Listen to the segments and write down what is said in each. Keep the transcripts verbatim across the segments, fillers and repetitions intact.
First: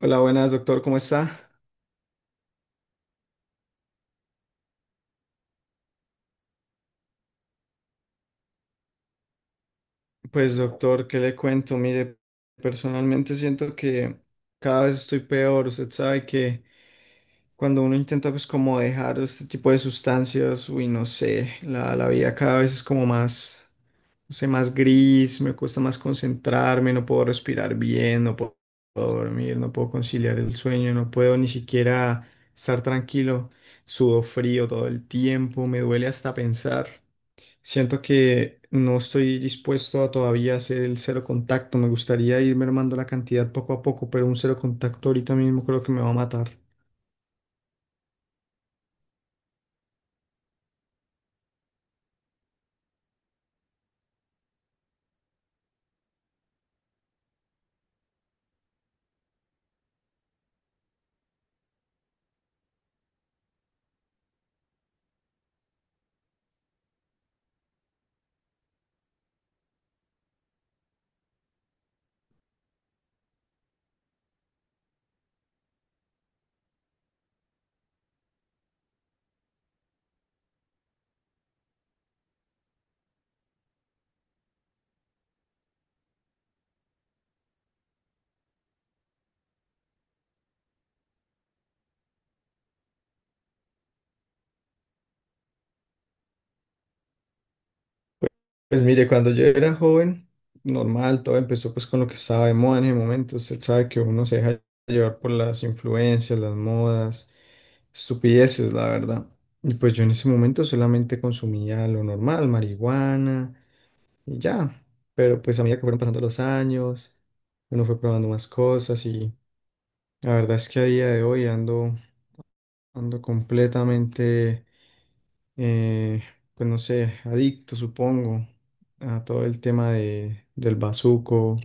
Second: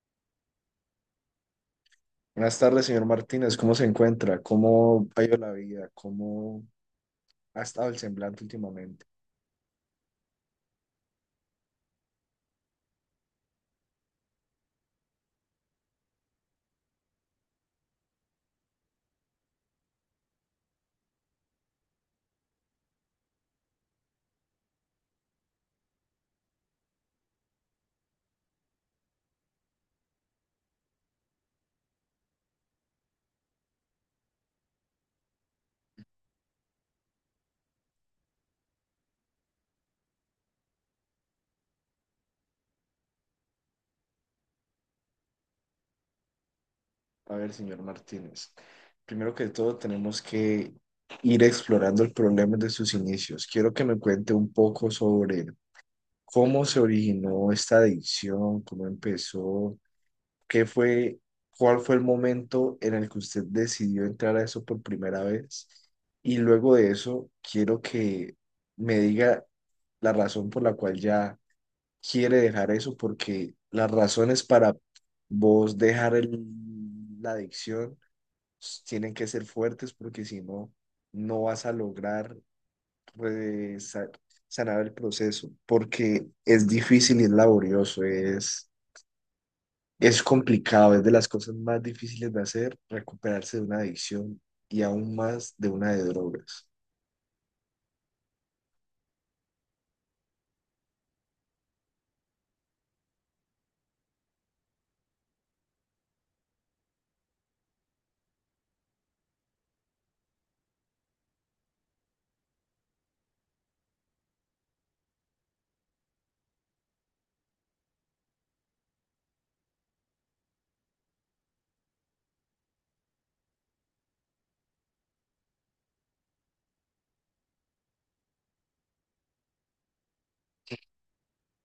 Hola, buenas, doctor, ¿cómo está? Buenas tardes, señor Martínez. ¿Cómo se encuentra? ¿Cómo ha ido la vida? ¿Cómo ha estado el semblante últimamente? Pues, doctor, ¿qué le cuento? Mire, personalmente siento que cada vez estoy peor. Usted sabe que cuando uno intenta, pues, como dejar este tipo de sustancias, uy, no sé, la, la vida cada vez es como más, no sé, más gris, me cuesta más concentrarme, no puedo respirar bien, no puedo puedo dormir, no puedo conciliar el sueño, no puedo ni siquiera estar tranquilo, sudo frío todo el tiempo, me duele hasta pensar. Siento que no estoy dispuesto a todavía hacer el cero contacto. Me gustaría ir mermando la cantidad poco a poco, pero un cero contacto ahorita mismo creo que me va a matar. A ver, señor Martínez. Primero que todo, tenemos que ir explorando el problema de sus inicios. Quiero que me cuente un poco sobre cómo se originó esta adicción, cómo empezó, qué fue, cuál fue el momento en el que usted decidió entrar a eso por primera vez. Y luego de eso, quiero que me diga la razón por la cual ya quiere dejar eso, porque las razones para vos dejar el- la adicción s- tienen que ser fuertes, porque si no, no vas a lograr re- sa- sanar el proceso, porque es difícil y es laborioso, es, es complicado, es de las cosas más difíciles de hacer recuperarse de una adicción y aún más de una de drogas. Pues mire, cuando yo era joven, normal, todo empezó pues con lo que estaba de moda en ese momento. Usted sabe que uno se deja llevar por las influencias, las modas, estupideces, la verdad. Y pues yo en ese momento solamente consumía lo normal, marihuana y ya. Pero pues a medida que fueron pasando los años, uno fue probando más cosas y la verdad es que a día de hoy ando, ando completamente, eh, pues no sé, adicto, supongo, a todo el tema de, del bazuco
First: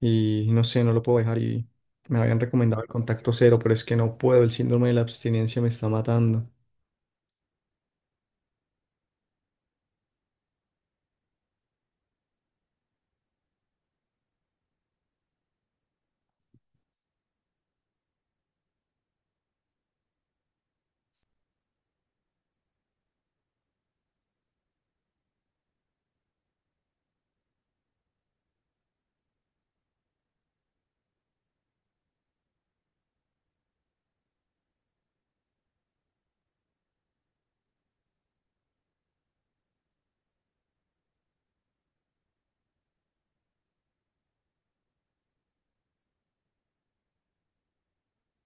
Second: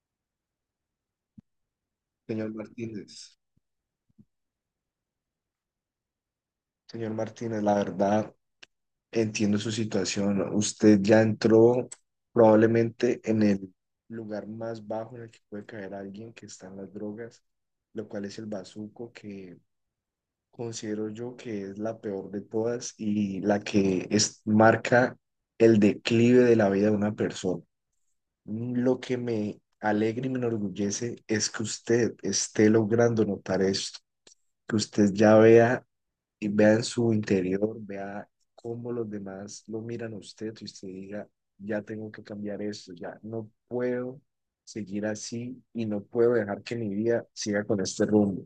y no sé, no lo puedo dejar y me habían Señor recomendado el Martínez, contacto cero, pero es que no puedo, el síndrome de la abstinencia me está matando. señor Martínez, la verdad. Entiendo su situación. Usted ya entró probablemente en el lugar más bajo en el que puede caer alguien que está en las drogas, lo cual es el bazuco, que considero yo que es la peor de todas y la que es, marca el declive de la vida de una persona. Lo que me alegra y me enorgullece es que usted esté logrando notar esto, que usted ya vea y vea en su interior, vea cómo los demás lo miran a usted y usted diga, ya tengo que cambiar esto, ya no puedo seguir así y no puedo dejar que mi vida siga con este rumbo.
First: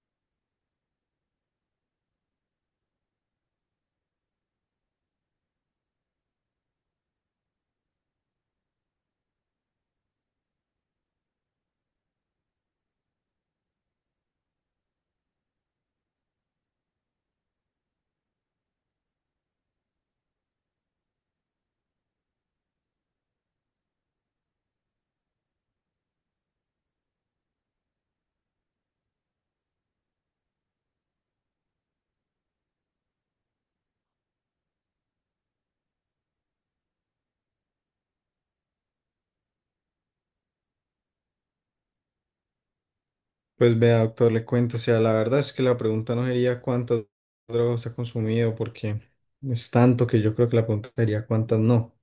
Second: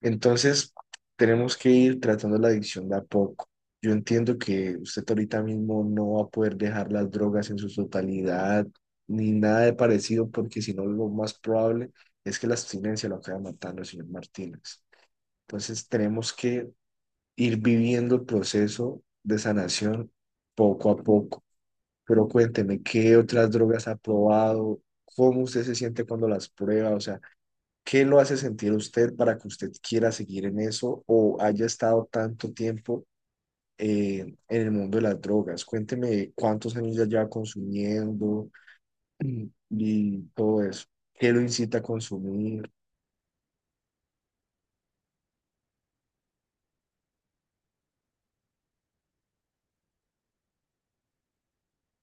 Entonces, tenemos que ir tratando la adicción de a poco. Yo entiendo que usted ahorita mismo no va a poder dejar las drogas en su totalidad ni nada de parecido, porque si no, lo más probable es que la abstinencia lo acabe matando, señor Martínez. Entonces, tenemos que ir viviendo el proceso de sanación poco a poco. Pero cuénteme, ¿qué otras drogas ha probado? ¿Cómo usted se siente cuando las prueba? O sea, ¿qué lo hace sentir a usted para que usted quiera seguir en eso o haya estado tanto tiempo eh, en el mundo de las drogas? Cuénteme cuántos años ya lleva consumiendo y todo eso. ¿Qué lo incita a consumir, Pues vea, doctor, le cuento, o sea, la verdad es que la pregunta no sería cuántas drogas ha consumido, porque es tanto que yo creo que la pregunta sería cuántas no.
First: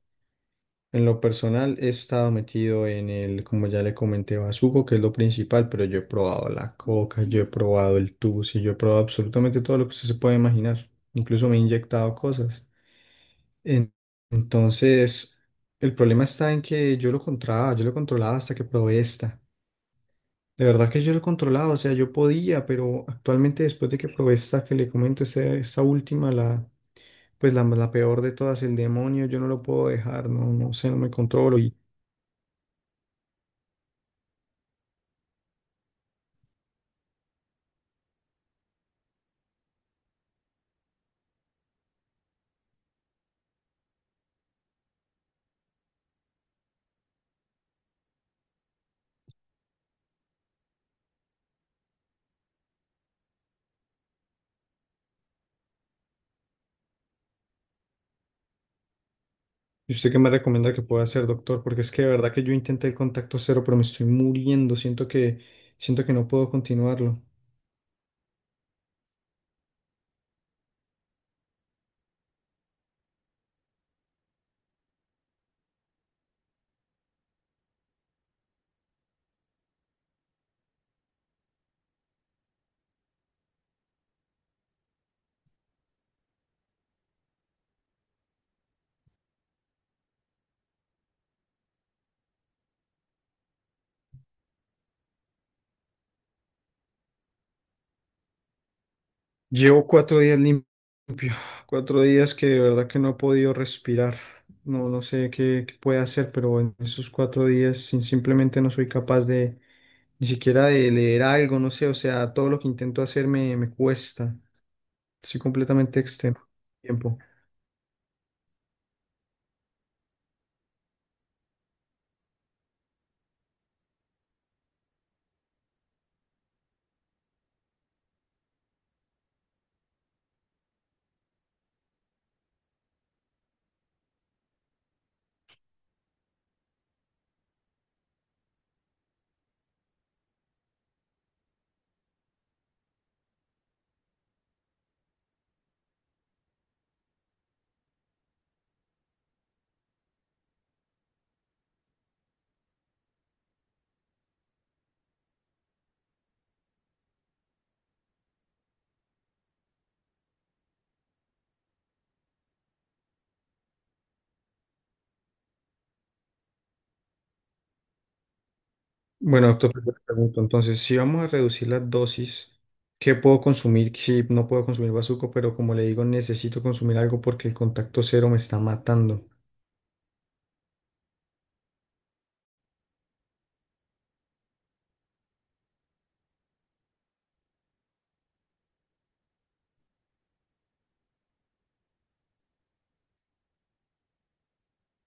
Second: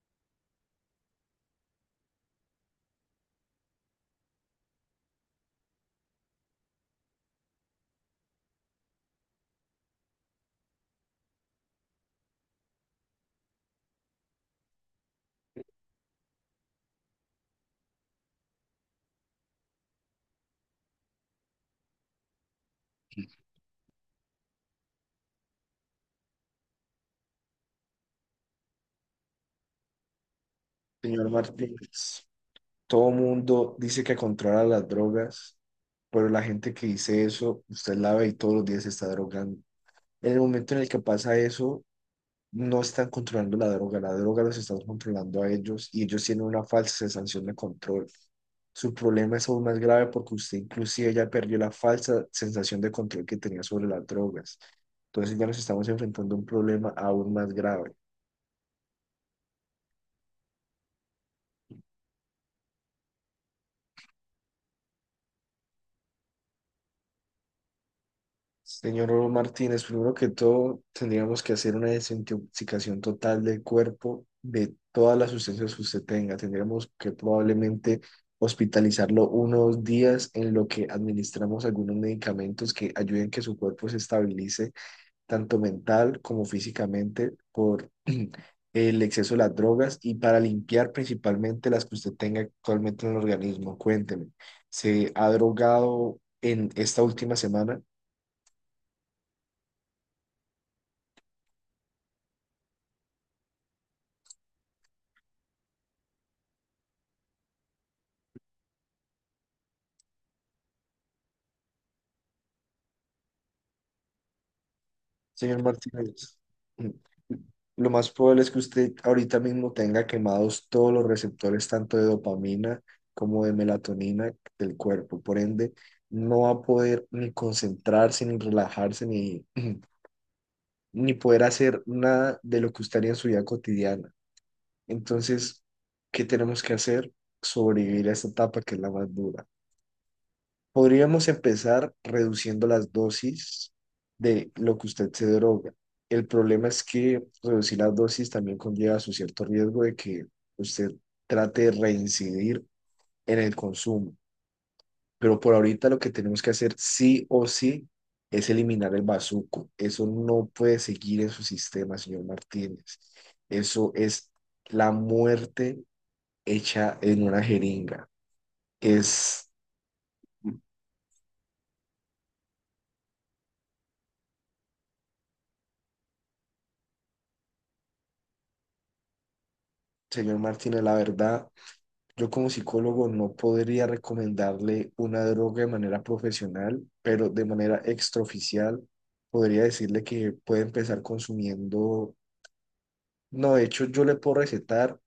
En lo personal he estado metido en el, como ya le comenté, bazuco, que es lo principal, pero yo he probado la coca, yo he probado el tusi, yo he probado absolutamente todo lo que usted se puede imaginar. Incluso me he inyectado cosas. En- Entonces, el problema está en que yo lo controlaba, yo lo controlaba hasta que probé esta. De verdad que yo lo controlaba, o sea, yo podía, pero actualmente después de que probé esta que le comento, esta, esta última, la, pues la, la peor de todas, el demonio, yo no lo puedo dejar, no, no sé, no me señor controlo. Martínez? Todo mundo dice que controla las drogas, pero la gente que dice eso, usted la ve y todos los días se está drogando. En el momento en el que pasa eso, no están controlando la droga, la droga los está controlando a ellos y ellos tienen una falsa sensación de control. Su problema es aún más grave porque usted inclusive ya perdió la falsa sensación de control que tenía sobre las drogas. Entonces ya nos estamos enfrentando a un problema aún más grave. ¿Y usted qué me recomienda que pueda hacer, doctor? Porque es que de verdad que yo intenté el contacto cero, pero me estoy muriendo. Siento que, siento que no puedo continuarlo. Señor Martínez, primero que todo, tendríamos que hacer una desintoxicación total del cuerpo de todas las sustancias que usted tenga. Tendríamos que probablemente hospitalizarlo unos días en lo que administramos algunos medicamentos que ayuden que su cuerpo se estabilice, tanto mental como físicamente, por el exceso de las drogas y para limpiar principalmente las que usted tenga actualmente en el organismo. Cuénteme, ¿se ha drogado en esta última semana? Llevo cuatro días lim- limpio, cuatro días que de verdad que no he podido respirar. No, no sé qué, qué puede hacer, pero en esos cuatro días sin- simplemente no soy capaz de ni siquiera de leer algo, no sé. O sea, todo lo que intento hacer me, me cuesta. Estoy Señor completamente Martínez, extenuado. Tiempo. lo más probable es que usted ahorita mismo tenga quemados todos los receptores, tanto de dopamina como de melatonina del cuerpo. Por ende, no va a poder ni concentrarse, ni relajarse, ni, ni poder hacer nada de lo que usted haría en su vida cotidiana. Entonces, ¿qué tenemos que hacer? Sobrevivir a esta etapa que es la más dura. Podríamos empezar reduciendo las dosis de lo que usted se droga. El problema es que reducir las dosis también conlleva su cierto riesgo de que usted trate de reincidir en el consumo. Pero por ahorita lo que tenemos que hacer sí o sí es eliminar el bazuco. Eso no puede seguir en su sistema, señor Martínez. Eso es la muerte hecha en una jeringa. Bueno, Es, doctor, yo te pregunto, entonces, si vamos a reducir las dosis, ¿qué puedo consumir? Si no puedo consumir bazuco, pero como le digo, necesito consumir algo porque el contacto cero me está matando. señor Martínez, la verdad. Yo como psicólogo no podría recomendarle una droga de manera profesional, pero de manera extraoficial podría decirle que puede empezar consumiendo, no, de hecho yo le puedo recetar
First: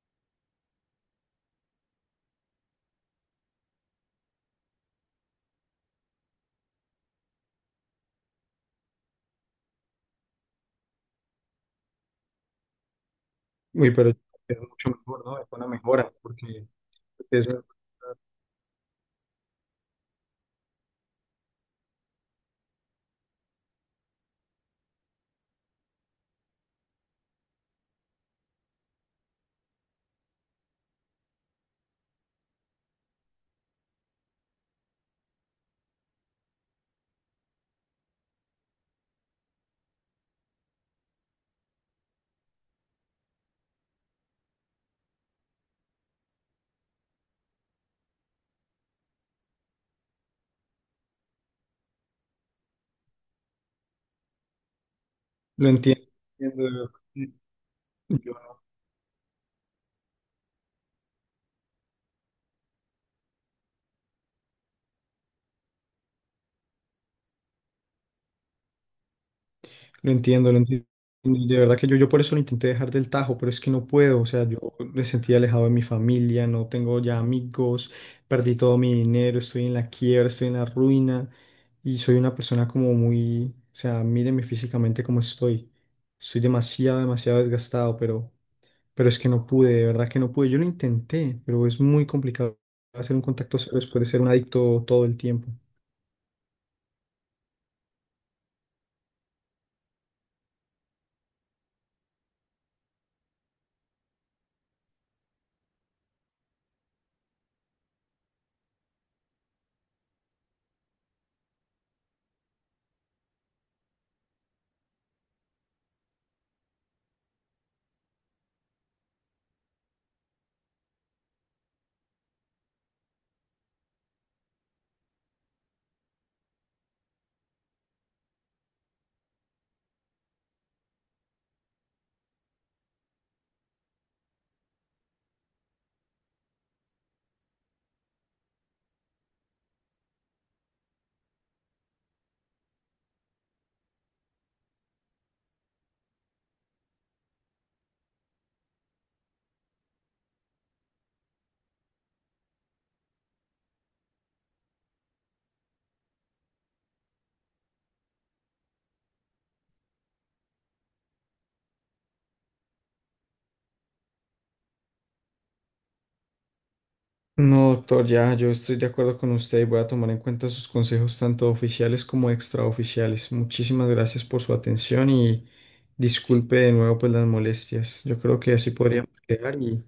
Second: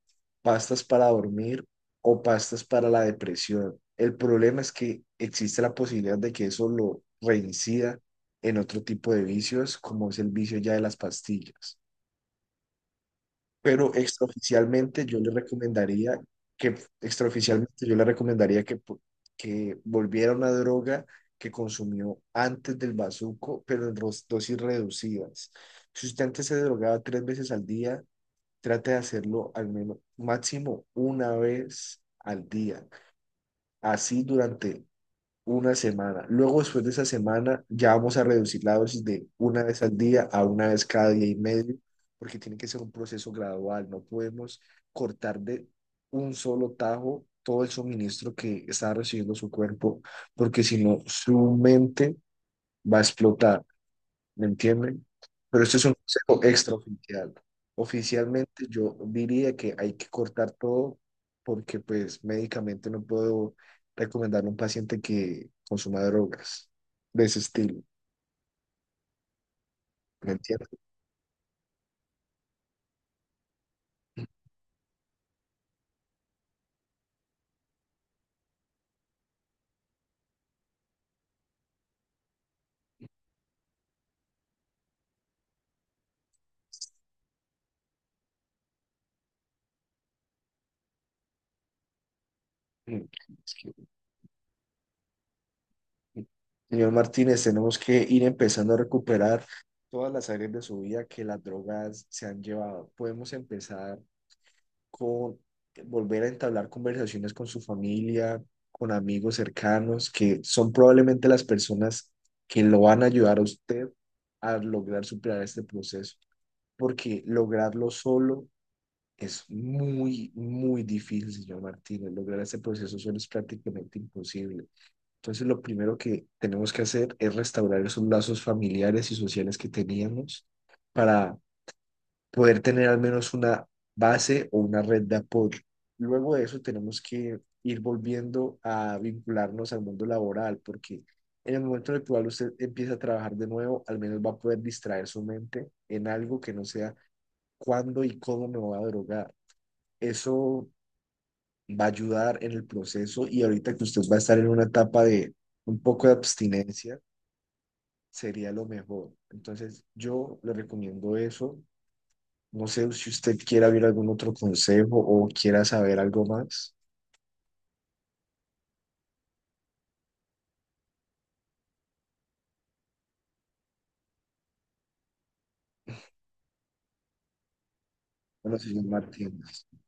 pastas para dormir o pastas para la depresión. El problema es que existe la posibilidad de que eso lo reincida en otro tipo de vicios, como es el vicio ya de las pastillas. Uy, Pero pero es mucho extraoficialmente yo mejor, le ¿no? Es una mejora, recomendaría porque que, es- extraoficialmente yo le recomendaría que, po- que volviera una droga que consumió antes del bazuco, pero en ros- dosis reducidas. Si usted antes se drogaba tres veces al día, trate de hacerlo al menos máximo una vez al día, así durante una semana. Luego, después de esa semana, ya vamos a reducir la dosis de una vez al día a una vez cada día y medio, porque tiene que ser un proceso gradual. No podemos cortar de un solo tajo todo el suministro que está recibiendo su cuerpo, porque si no, su mente va a explotar. ¿Me entienden? Pero lo esto es un entiendo. consejo Entiendo, de extraoficial. verdad. Yo no Oficialmente yo diría que hay que cortar todo, porque pues médicamente no puedo recomendarle a un paciente que consuma drogas de ese estilo, lo ¿me entiendo, lo entienden? entiendo. Y de verdad que yo, yo por eso lo intenté dejar del tajo, pero es que no puedo. O sea, yo me sentí alejado de mi familia, no tengo ya amigos, perdí todo mi dinero, estoy en la quiebra, estoy en la ruina y soy una persona como muy, o sea, míreme físicamente cómo estoy. Estoy demasiado, demasiado desgastado, pero, pero es que no pude, de verdad que no pude. Yo lo intenté, pero es muy complicado hacer un Es contacto cero que- después de ser un adicto todo el tiempo. Señor Martínez, tenemos que ir empezando a recuperar todas las áreas de su vida que las drogas se han llevado. Podemos empezar con volver a entablar conversaciones con su familia, con amigos cercanos, que son probablemente las personas que lo van a ayudar a usted a lograr superar este proceso, porque lograrlo solo es muy, muy difícil, señor Martínez. Lograr este proceso solo es prácticamente imposible. Entonces, lo primero que tenemos que hacer es restaurar esos lazos familiares y sociales que teníamos para poder tener al menos una base o una red de apoyo. Luego de eso tenemos que ir volviendo a vincularnos al mundo laboral, porque en el momento en el cual usted empieza a trabajar de nuevo, al menos va a poder distraer su mente en algo que no sea cuándo y cómo me voy a drogar. Eso va a ayudar en el proceso, y ahorita que usted va a estar en una etapa de un poco de abstinencia, sería lo mejor. Entonces, yo le recomiendo eso. No sé si usted quiera ver algún otro consejo o quiera saber algo más. No, doctor, ya yo estoy de acuerdo con usted y voy a tomar en cuenta sus consejos tanto oficiales como extraoficiales. Muchísimas gracias por su atención y disculpe de nuevo pues las molestias. Yo creo que Bueno, así señor podríamos quedar Martínez, y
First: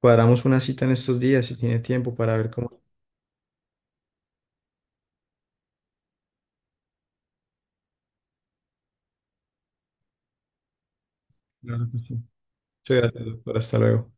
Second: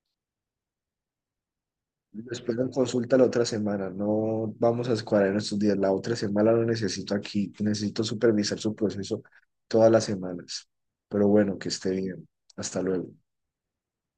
cuadramos una cita en estos días si tiene tiempo lo para ver espero en cómo. consulta la otra semana. No vamos a escuadrar en estos días. La otra semana lo necesito aquí. Necesito supervisar su proceso todas las semanas. Pero bueno, que Claro esté que sí. bien. Hasta Muchas luego. gracias, doctor. Hasta luego.